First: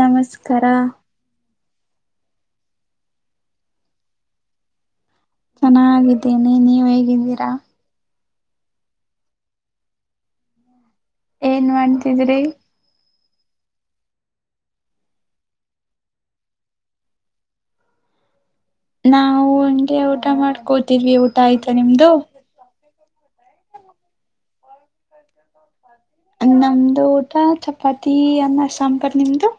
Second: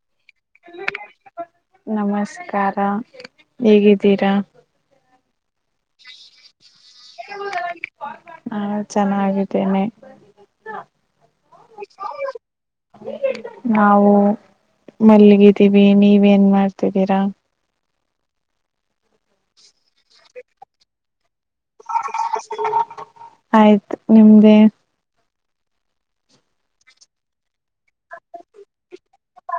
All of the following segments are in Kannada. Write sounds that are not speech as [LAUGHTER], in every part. ನಮಸ್ಕಾರಾ ನಮಸ್ಕಾರ ಹೇಗಿದ್ದೀರಾ ಚೆನ್ನಾಗಿದ್ದೀನಿ ನೀವ್ ಹೇಗಿದ್ದೀರಾ ಹಾ ಚೆನ್ನಾಗಿದ್ದೇನೆ ಏನ್ ಮಾಡ್ತಿದ್ರಿ ನಾವು ಮಲ್ಲಿಗಿದ್ದೀವಿ ನೀವ ಏನ್ ಮಾಡ್ತಿದ್ದೀರಾ ನಾವು ಹಂಗೆ ಊಟ ಮಾಡ್ಕೋತಿದ್ವಿ ಊಟ ಆಯ್ತಾ ನಿಮ್ದು ಆಯ್ತು ನಿಮ್ದೇ ನಮ್ದು ಊಟ ಚಪಾತಿ ಅನ್ನ ಸಾಂಬಾರು ನಿಮ್ದು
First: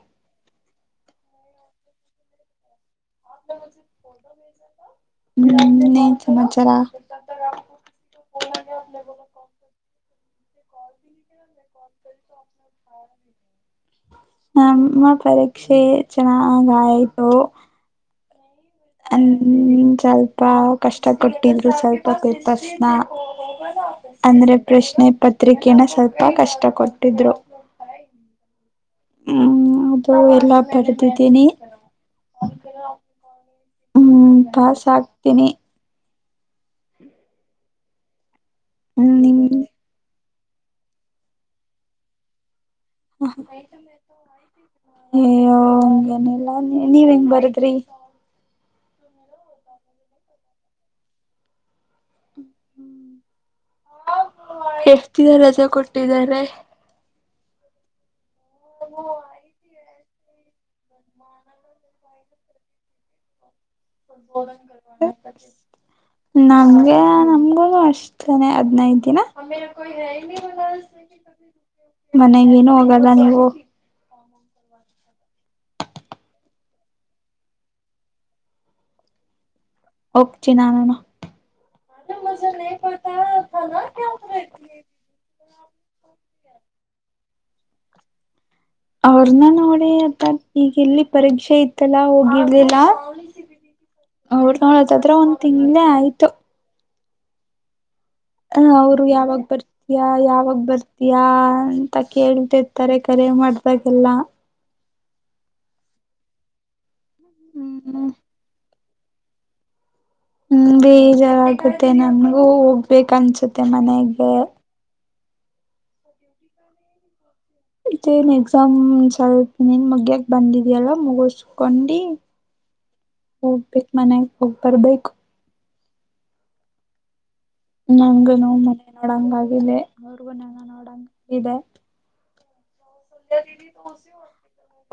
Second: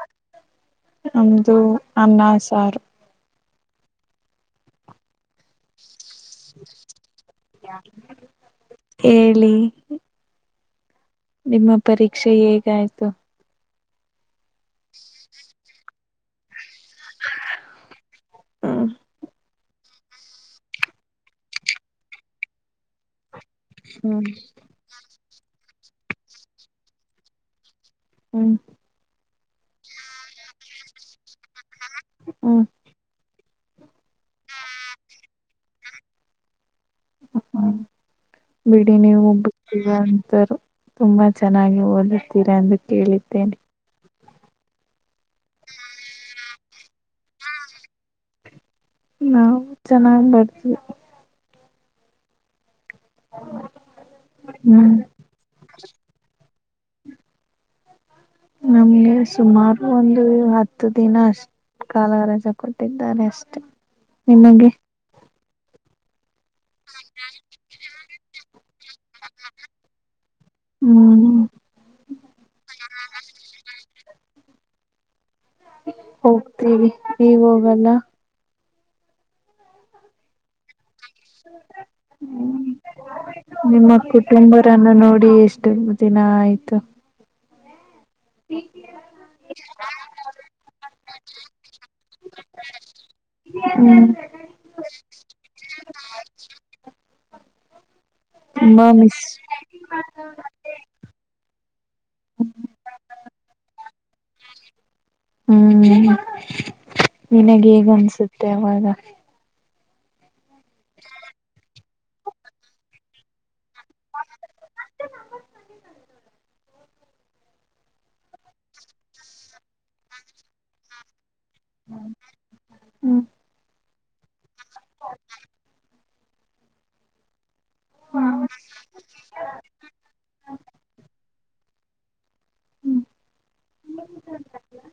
ನಮ್ದು ಅನ್ನಾ ಸಾರು [UNINTELLIGIBLE] ಹೇಳಿ ನಿಮ್ಮ ಪರೀಕ್ಷೆ ಹೇಗಾಯ್ತು ನಮ್ಮ ಪರೀಕ್ಷೆ ಚೆನ್ನಾಗ ಆಯ್ತು ಹ್ಮ್ ಹ ಸ್ವಲ್ಪ ಕಷ್ಟ ಕೊಟ್ಟಲ್ರು ಸ್ವಲ್ಪ ಪೇಪರ್ಸ್ ನಾ ಹ್ಮ್ ಅಂದ್ರೆ ಪ್ರಶ್ನೆ ಪತ್ರಿಕೆನ ಸ್ವಲ್ಪ ಕಷ್ಟ ಕೊಟ್ಟಿದ್ರು ಹ್ಮ್ ಹ್ಮ್ ಅದು ಎಲ್ಲಾ ಬಡೆದಿದ್ದೀನಿ ಹ್ಮ ಹ್ಮ್ ಪಾಸ್ ಆಕ್ತೀನಿ ಹ್ಮ ಬಿಡಿ ಹ್ಮ್ ನೀವು ನಿಮ್ ಒಬೀರ ತುಂಬಾ ಚೆನ್ನಾಗಿ ಓದುತ್ತೀರಾ ಎಂದು ಕೇಳಿದ್ದೇನೆ ಯೋ ಹಂಗೇನಿಲ್ಲ ನೀ ನೀವ್ ಹೆಂಗ್ ಬರದ್ರಿ ನಾವು ಚೆನ್ನಾಗ್ ಬರ್ದವಿ ಹೌ ಎಷ್ಟ ದಿನ ರಜಾ ಕೊಟ್ಟಿದ್ದಾರೆ ನಮ್ಗೆ ಸುಮಾರು ಒಂದು ಹತ್ತು ದಿನ ಅಷ್ಟು ಕಾಲರಜೆ ಕೊಟ್ಟಿದ್ದಾರೆ ಅಷ್ಟೇ ಉದಬೋಧ ನಮಗೆ ನಮಗ ಅಷ್ಟನೆ ಹದ್ಿನೈದು ದಿನ ಹ್ಮ್ ಮನಗ ಏನುೂ ಹೋಗಲ್ಲ ನೀವು ಹೋಗ್ತೀವಿ ನೀವ ಹೋಗಣ ಚೆ ನಾನಣ ನಿಮ್ಮ ಕುಟುಂಬರನ್ನು ನೋಡಿ ಎಷ್ಟು ದಿನ ಆಯ್ತು ಹ್ಮ ಅವ್ರನ್ನ ನೋಡಿ ಆತ ಈಗ ಎಲ್ಲಿ ಪರೀಕ್ಷೆ ಇತ್ತಲ್ಲಾ ಹೋಗಿರ್ದಿಲ್ಲ ಹ್ಮ್ ಡ್ ನೋಡದಾದ್ರೆ ಒಂದ್ ತಿಂಗ್ಳೇ ಆಯ್ತು ಹ ತುಂಬಾ ಅವರು ಮಿಸ್ ಯಾವಾಗ ಬರ್ತಯ ಯಾವಾಗ ಬರ್ತಯ ಅಂತ ಕೇಳ್ತಿಿರ್ತಾರೆ ಕರೆ ಮಾಡ್ದಾಗೆಲ್ಲ ಹ್ಮ್ ನಿನಗೆ ಹೇಗ ಹ್ಮ್ ಅನ್ಸುತ್ತೆ ಅವಾಗ ಹ್ಮ ಬೇಜಾರಗುತ್ತೆ ನನ್ಗೂ ಹೋಗ್ಬೇಕ ಅನ್ಸುತ್ತೆ ಮನೆಗೆ ತ್ತ ಏನ್ ಎಕ್ಸಾಮ್ ಸರ್ ನಿನ್ ಮಗ್ಯಕ ಬಂದಿದ್ಯಲ್ಲ ಮುಗೋಸು ಹಕೊಂಡಿ ಹ್ಮ್ ಹೋಗ್ಬೇಕ ಮನೆಗ್ ಹೋಗ್ ಬರ್ಬೇಕು ನಂಗು ನ ಮನೆ ನೋಡಂಗಗಿದೆ ಅವ್ರಗು ನಂಗ ನೋಡಂಗಿದೆ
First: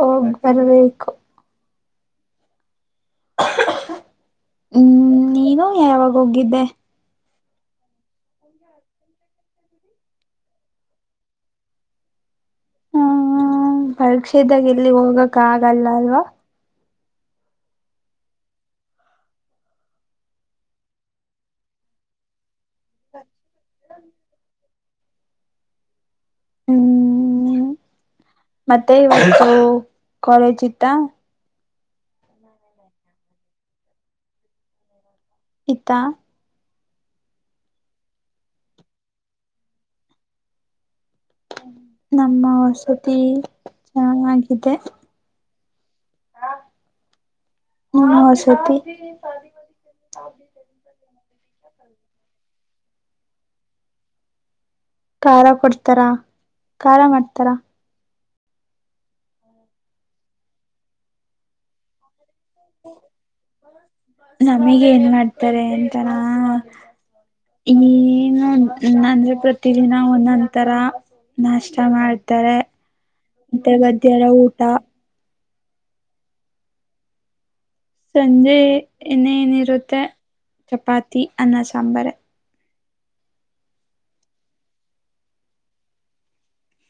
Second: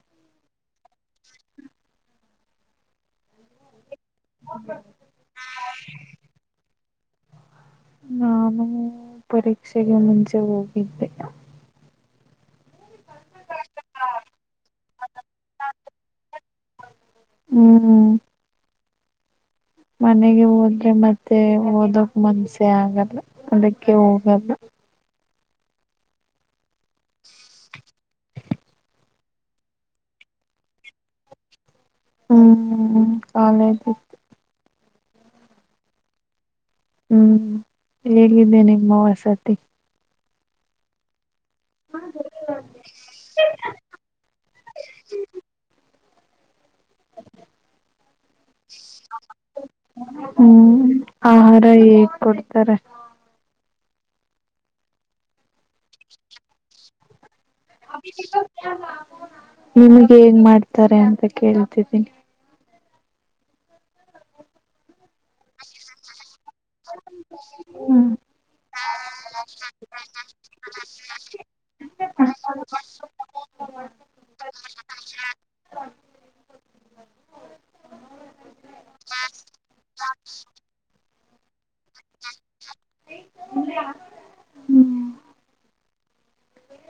ಓ ಬರಬೇಕಕ್ಕು ಹ್ಮ್ ನೀನು ಯಾವಾಗ ಹೋಗಿದ್ದೆ ನಾನು ಪರೀಕ್ಷೆಗೆ ಮುಂಚೆ ಹೋಗಿದ್ದೆ ಹ್ಮ ಪರೀಕ್ಷೆದಾಗ ಎಲ್ಲಿ ಹೋಗಕ ಆಗಲ್ಲ ಅಲ್ವಾ ಹ್ಮ್ ಮನೆಗೆ ಹೋದ್ರೆ ಮತ್ತೆ ಓದಕ್ ಮನ್ಸ ಅ ಆಗಲ್ಲ ಅದಕ್ಕೆ ಹೋಗಲ್ಲ ಹ್ಮ್ [INAUDIBLE] ಮತ್ತೆ ಇವಾಗ ಕಾಲೇಜ್ ಇತ್ತ ಹ್ಮ್ ಕಾಲ ಆತತ್ತು ಇಿತಾ ಹ್ಮ್ ಹೇಗಿದೆೇ ನಿಮ್ಮವಸತಿ ನಮ್ಮ ವಸತಿ ಚೆನ್ನಾಗಿದೆ ಹ್ಮ್ ಸತಿ ಹ್ಮ್ ಆಹಾರ ಹೇಗ್ ಕೊಡ್ತಾರೆ ಖಾರ ಕೊಡ್ತಾರ ಖಾರ ಮಾಡ್ತಾರ ನಿಮ್ಗೆ ಹೇಂಗ ಮಾಡ್ತಾರೆ ಅಂತ ಕೇಳ್ತಿದ್ದೀನಿ ನಮಗ ಏನ್ ಮಾಡ್ತಾರೆ ಅಂತಾನ ನು ಅಂದ್ರೆ ಪ್ರತಿದಿನ ಒಂದೊಂದ ತರ ನಾಷ್ಟ ಮಾಡ್ತಾರೆ ಮತ್ತೆ ಗದ್ಯರ ಊಟ ಸಂಜೆ ನೇ ಏನಿರುತ್ತೆ ಚಪಾತಿ ಅನ್ನ ಸಾಂಬಾರ ಹ್ಮ್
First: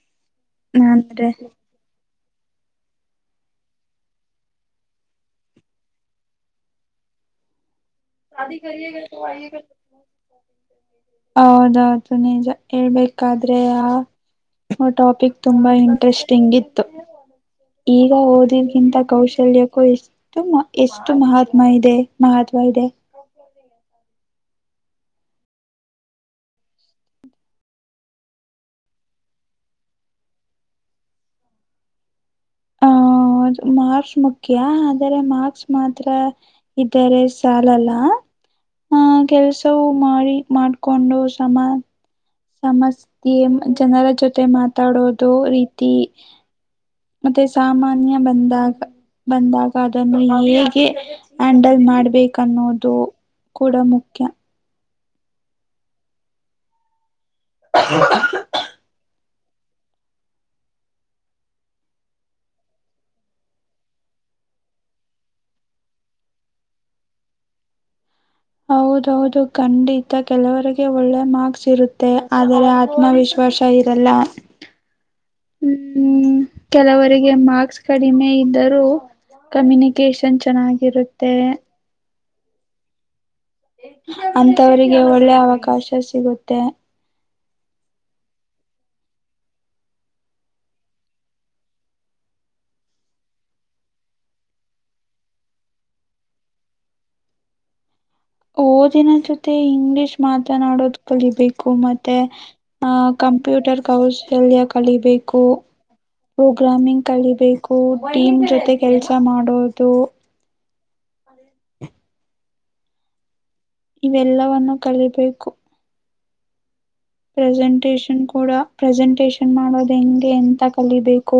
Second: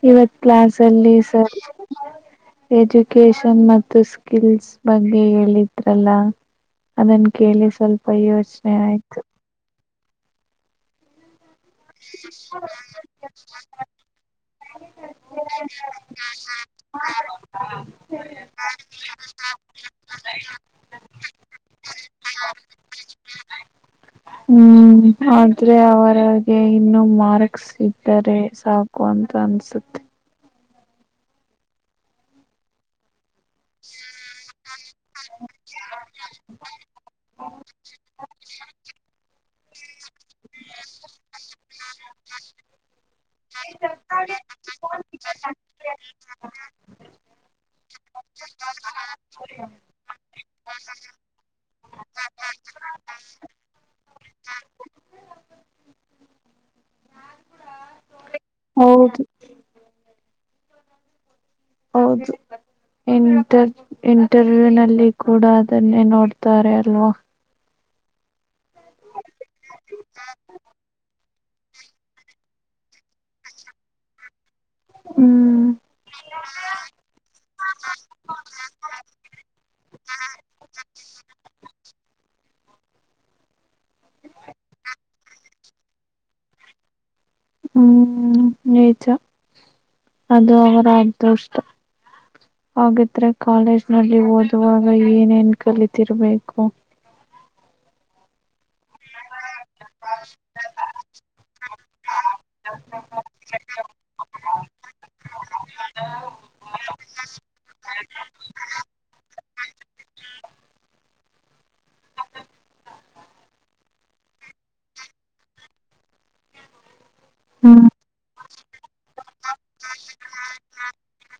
ಇವತ್ ಕ್ಲಾಸ್ ಅಲ್ಲಿ ಅಂದ್ರೆ ಸ ಎಜುಕೇಶನ್ ಮತ್ತು ಸ್ಕಿಲ್ಸ್ ಬಗ್ಗೆ ಹೇಳಿದ್ರಲ್ಲ ಅದನ್ ಕೇಳಿ ಸ್ವಲ್ಪ ಯೋಚನೆ ಆಯ್ತು ಹೌದೌದು ನಿಜ ಹೇಳ್ಬೇಕಾದ್ರೆ ಆ ಟಾಪಿಕ್ ತುಂಬಾ ಇಂಟ್ರೆಸ್ಟಿಂಗ್ ಇತ್ತು ಈಗ ಓದಿದ್ಗಿಂತ ಕೌಶಲ್ಯಕ್ಕೂ ಎಷ್ಟು ಎಷ್ಟು ಮಹಾತ್ಮ ಇದೆ ಮಹಾತ್ಮ ಹ ಇದೆ ಹ್ಮ್ ಆದ್ರೆ ಅವರಗೆ ಇನ್ನು ಮಾರ್ಕ್ಸ್ ಇದ್ದಾರೆ ಸಾಕು ಅಂತ ಸ ಆ ಮಾರ್ಕ್ಸ್ ಮುಖ್ಯ ಆದರೆ ಮಾರ್ಕ್ಸ್ ಮಾತ್ರ ಇದ್ದರೆ ಸಾಲಲ್ಲ ಆಹ ಕೆಲ್ಸವು ಮಾಡಿ ಮಾಡ್ಕೊಂಡು ಸಮ ಸಮಸ್ ಜನರ ಜೊತೆ ಮಾತಾಡೋದು ರೀತಿ ಮತ್ತೆ ಸಾಮಾನ್ಯ ಬಂದಾಗ ಬಂದಾಗ ಅದನ್ನು ಹ್ಯಾಂಡಲ್ ಮಾಡ್ಬೇಕನ್ನೋದು ಕೂಡ ಮುಖ್ಯ ಹ ಹೌದು ಇಂಟರ್ವ್ಯೂ ನಲ್ಲಿ ಕೂಡ ಅದನ್ನೇ ನೋಡ್ತಾರೆ ಅಲ್ವಾ ಹೌದೌದು ಖಂಡಿತ ಕೆಲವರಿಗೆ ಒಳ್ಳೆ ಮಾರ್ಕ್ ರುತ್ತೆ ಆದರೆ ಆತ್ಮವಿಶ್ವಾಸ ಇರಲ್ಲ ಹ್ಮ್ ಹ್ಮ್ ಕೆಲವರಿಗೆ ಮಾರ್ಕ್ಸ್ ಕಡಿಮೆ ಇದ್ದರೂ ಕಮ್ಯುನಿಕೇಶನ್ ಚೆನ್ನಾಗಿರುತ್ತೆ ಅಂತವರಿಗೆ ಒಳ್ಳೆ ಅವಕಾಶ ಸಿಗುತ್ತೆ ಹ್ಮ್ ಈಚ ಅದು ಅವರ ಆದೋಷ್ಟ ಹಾಗಿದ್ರೆ ಕಾಲೇಜ್ ನಲ್ಲಿ ಓದುವಾಗ ಏನೇನ್ ಕಲಿತಿರ್ಬೇಕು ಓದಿನ ಜೊತೆ ಇಂಗ್ಲಿಷ್ ಮಾತನಾಡೋದು ಕಲಿಬೇಕು ಮತ್ತೆ ಆ ಕಂಪೂ ಕಂಪ್ಯೂಟರ್ ಕೌಶಲ್ಯ ಕಲಿಬೇಕು ಪ್ರೋಗ್ರಾಮಿಂಗ್ ಕಲಿಬೇಕು ಟೀಮ್ ಜೊತೆ ಕೆಲಸ ಮಾಡೋದು ಇವೆಲ್ಲವವನ್ನು ಕಲಿಬೇಕು ಹ್ಮ್ ಪ್ರೆಸೆಂಟೇಷನ್ ಕೂಡ ಪ್ರೆಸೆಂಟೇಷನ್ ಮಾಡೋದು ಹೆಂಗೆ ಎಂತ ಕಲಿಬೇಕು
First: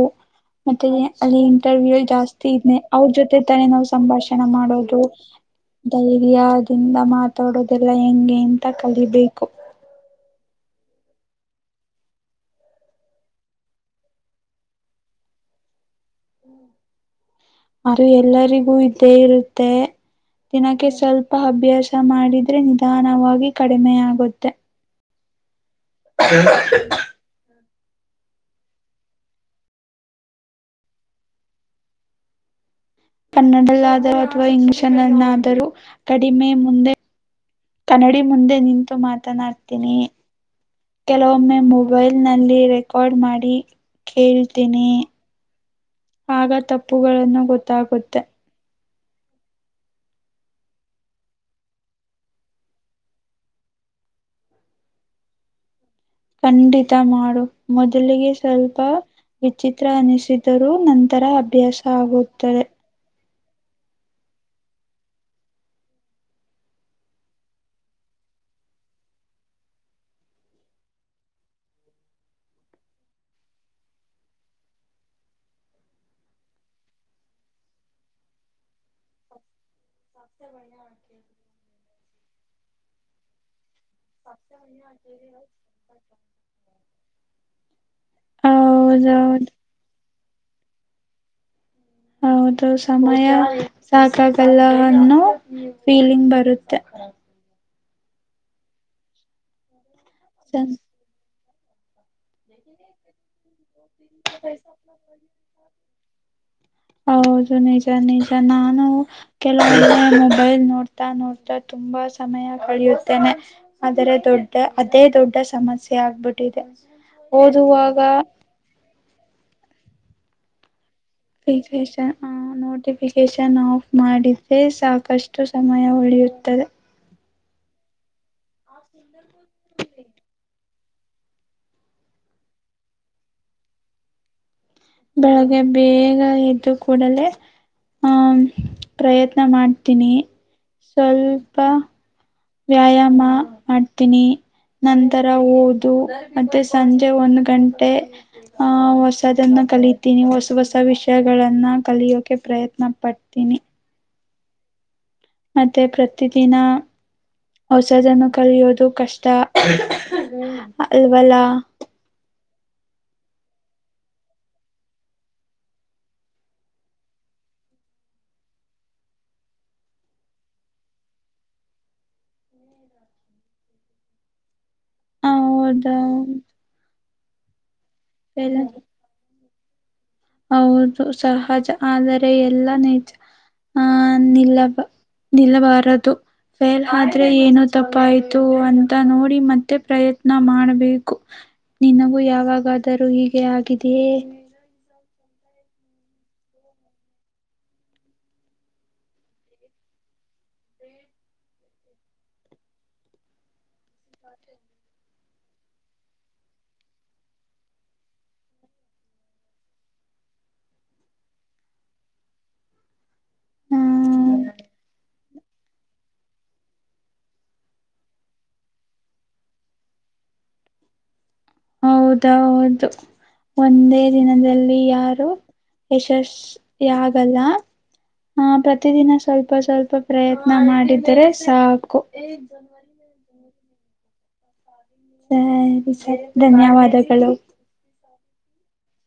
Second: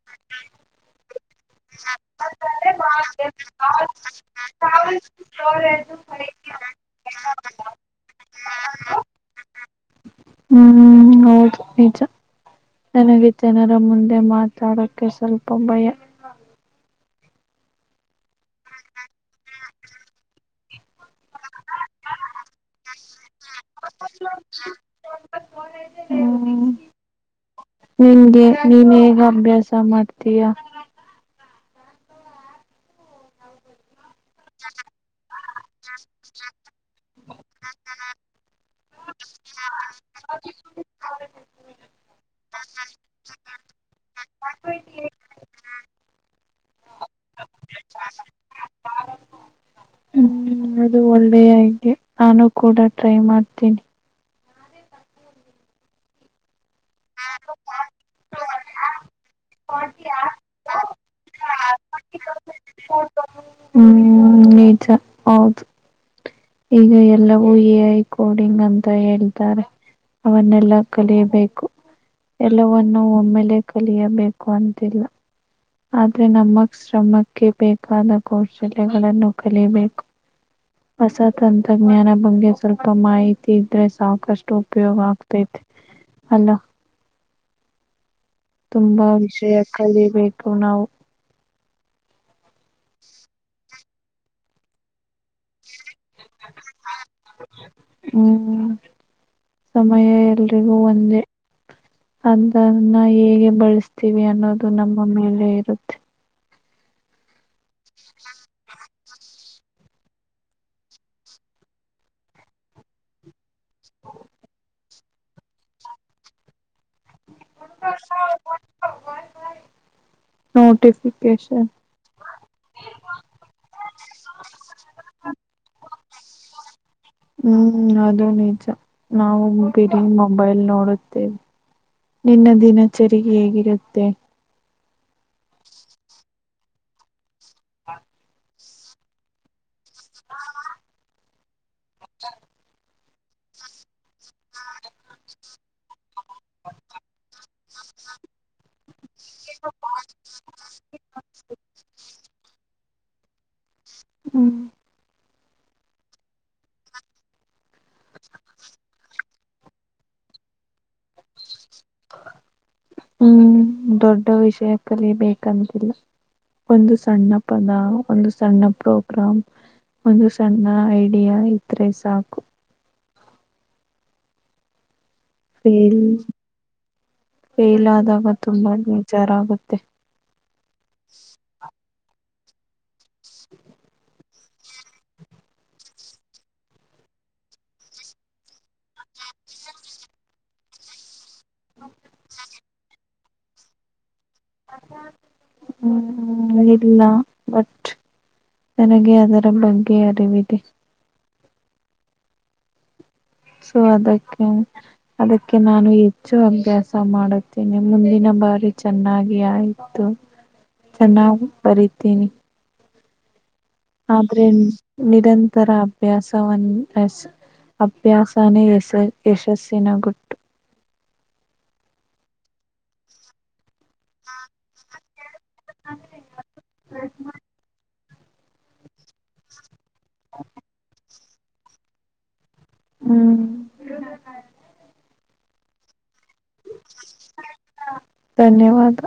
ಮತ್ತೆ ಅಲ್ಲಿ ಇಂಟರ್ವ್ಯೂ ಜಾಸ್ತಿ ಇದೆ ಅವ್ರ ಜೊತೆ ತಾನ ನಾವು ಸಂಭಾಷಣೆ ಮಾಡೋದು ಧೈರ್ಯದಿಂದ ಮಾತ್ರ ತೊಡೋದೆಲ್ಲ ಹೆಂಗೆ ಅಂತ ಕಲಿಬೇಕು ಹ್ಮ್ ಹೌದು ನಿಜ ನನಗೆ ಜನರ ಮುಂದೆ ಮಾತಾಡೋಕ್ಕೆ ಸ್ವಲ್ಪ ಭಯ ಅದು ಎಲ್ಲರಿಗೂ ಇದ್ದೇ ಇರುತ್ತೆ ದಿನಾಕ್ಕೆ ಸ್ವಲ್ಪ ಅಭ್ಯಾಸ ಮಾಡಿದ್ರೆ ನಿಧಾನವಾಗಿ ಕಡಿಮೆ ಆಗುತ್ತೆ ಹ ಹ್ಮ್ ನಿನ್ಗೆ ನೀನ್ಗ ಅಭ್ಯಾಸ ಮಾಡ್ತೀಯಾ ಕನ್ನಡಲ್ಲದೆ ರೋ ಶನನ್ನಾದರೂ ಕಡಿಮೆ ಮುಂದೆ ಕನ್ನಡಿ ಮುಂದೆ ನಿಂತು ಮಾತ್ರ ತ ಆಡ್ತೀನಿ ಹ ಕೆಲೊಮ್ಮೆ ಮೊಬೈಲ್ ನಲ್ಲಿ ರೆಕಾರ್ಡ್ ಮಾಡಿ ಕೇಳ್ತೀನಿ ಆಗ ತಪ್ಪುಗಳನ್ನು ಗೊತ್ತಾಗುತ್ತೆ ಹ್ಮ್ ಅದು ಒಳ್ಳೆಯೆ ನಾನು ಕೂಡ ಟ್ರೈ ಮಾಡ್ತೀನಿ ಖಂಡಿತ ಮಾಡು ಮೊದಲಿಗೆ ಸ್ವಲ್ಪ ವಿಚಿತ್ರ ಅನಿಸಿದರೂ ನಂತರ ಅಭ್ಯಾಸ ಆಗುತ್ತದೆ ಹ್ಮ್ ನೀಚ ಹೌದು ಈಗ ಎಲ್ಲವೂ ಎ ಐ ಕೋಡಿಂಗ್ ಅಂತ ಹೇಳ್ತಾರೆ ಅವನ್ನೆಲ್ಲಾ ಕಲಿಯಬೇಕು ಎಲ್ಲವನ್ನೂ ಒಮ್ಮೆಲೆ ಕಲಿಯಬೇಕು ಅಂತಿಲ್ಲ ಆದ್ರೆ ನಮ್ಮ ಶ್ರಮಕ್ಕೆ ಬೇಕಾದ ಕೌಶಲ್ಯಗಳನ್ನು ಕಲಿಬೇಕು ಬಸ ತಂತ್ರಜ್ಞಾನ ಬಗ್ಗೆ ಸ್ವಲ್ಪ ಮಾಹಿತಿ ಇದ್ರೆ ಸಾಕಷ್ಟು ಉಪಯೋಗ ಆಗ್ತೈತೆ ಅಲ್ಲ ತುಂಬಾ ಹೌದೌದು ವಿಷಯ ಕಲಿಬೇಕು ನಾವು ಹೌದು ಸಮಯ ಸಾಕಾಗಲ್ಲನ್ನು ಫೀಲಿಂಗ್ ಬರುತ್ತೆ ಹ್ಮ್ ಸಮಯ ಸಂ ಎಲ್ರಿಗೂ ಒಂದೇ ಅದನ್ನ ಹೇಗೆ ಬಳಸ್ತೀವಿ ಅನ್ನೋದು ನಮ್ಮ ಮೇಲೆ ಇರುತ್ತೆ ಹೌದು ನಿಜ ನಿಜ ನಾನು ಕೆಲವೊಮ್ಮೆ ಮೊಬೈಲ್ ನೋಡ್ತಾ ನೋಡ್ತಾ ತು ತುಂಬಾ ಸಮಯ ಕಳೆಯುತ್ತೇನೆ. ಆದರೆ ದೊಡ್ಡ ಅದೇ ದೊಡ್ಡ ಸಮಸ್ಯೆ ಆಗ್ಬಿಟ್ಟಿದೆ. ಓದುವಾಗ ನೋಟಿಫ್ ಫಿಕೇಷನ್ ನೋಟಿಫಿಕೇಶನ್ ಆಫ್ ಮಾಡಿದ್ದೇ ಸಾಕಷ್ಟು ಸಮಯ ಉಳಿಯುತ್ತದೆ. ಹ್ಮ್ ಅದು ನಿಜ ನಾವು ಬರಿ ಮೊಬೈಲ್ ನೋಡ ತಿನಿ ನಿನ್ನ ದಿನಚರಿ ಹೇಗಿರತ್ತೆ? ಬೆಳಗ್ಗೆ ಬೇಗ ಎದ್ದು ಕೂಡಲೇ ಹ ಪ್ರಯತ್ನ ಮಾಡ್ತೀನಿ ಸ್ವಲ್ಪ ವ್ಯಾಯಾಮ ಮಾಡ್ತೀನಿ. ನಂತರ ಓದು ಮತ್ತೆ ಸಂಜೆ ಒಂದ್ ಗಂಟೆ ಆ ಹೊಸ ದನ್ನ ಕಲಿತೀನಿ ಹೊಸ ಹೊಸ ವಿಷಯಗಳನ್ನ ಕಲಿಯೋಕೆ ಪ್ರಯತ್ನ ಪಡ್ತೀನಿ. ಹ್ಮ್. ಮತ್ತೆ ಪ್ರತಿದಿನ ಹೊಸದನ್ನು ಕಲಿಯೋದು ಕಷ್ಟ ಅಲ್ವಲ್ಲ. [INAUDIBLE] ಹ್ಮ್ ದೊಡ್ಡ ವಿಷಯಕ್ಕಲಿ ಬೇಕಂತಿಲ್ಲ. ಒಂದು ಸಣ್ಣ ಪದ ಒಂದು ಸಣ್ಣ ಪ್ರೋಗ್ರಾಮ್ ಒಂದು ಸಣ್ಣ ಐಡಿಯಾ ಇದ್ರೆ ಸಾಕು. ಹೌದಾ ಫಲ್ ಫೇಲ್ ಆದಾಗ ತುಂಬ ವಿಚಾರ ಆಗುತ್ತೆ. ಹೌದು ಸಹಜ ಆದರೆ ಎಲ್ಲ ನಿಜ ಆ ನಿಲ್ಲ ನಿಲ್ಲಬಾರದು. ಫೇಲ್ ಆದ್ರೆ ಏನು ತಪ್ಪಾಯ್ತು ಅಂತ ನೋಡಿ ಮತ್ತೆ ಪ್ರಯತ್ನ ಮಾಡ್ಬೇಕು. ನಿನಗೂ ಯಾವಾಗಾದರೂ ಹೀಗೆ ಆಗಿದೆಯೇ? ಹ್ಮ ಇಲ್ಲ ಬಟ್ ನನಗೆ ಅದರ ಬಗ್ಗೆ ಅರಿವಿದೆ. ಸೊ ಅದಕ್ಕ ಅದಕ್ಕೆ ನಾನು ಹೆಚ್ಚು ಅಭ್ಯಾಸ ಮಾಡುತ್ತೇನೆ ಮುಂದಿನ ಬಾರಿ ಚೆನ್ನಾಗಿ ಆಯತು ಚೆನ್ನಾಗ್ ಬರಿತೀನಿ. ಹ್ಮ ಆದ್ರೆ ನಿರಂತರ ಅಭ್ಯಾಸ ವನ್ನುಸ್ ಅಭ್ಯಾಸನೇ ಯಸ ಯಶಸ್ಸಿನ ಗುಟ್ಟು. ಹೌದೌದು. ಒಂದೇ ದಿನದಲ್ಲಿ ಯಾರು ಯಶಸ್ವಿ ಆಗಲ್ಲ. ಹಾ ಪ್ರತಿದಿನ ಸ್ವಲ್ಪ ಸ್ವಲ್ಪ ಪ್ರಯತ್ನ ಮಾಡಿದರೆ ಸಾಕು. ಹ್ಮ್. ಬೈ ಗುಡ್ ನೈಟ್ ಧನ್ಯವಾದಗಳು. ಧನ್ಯವಾದ.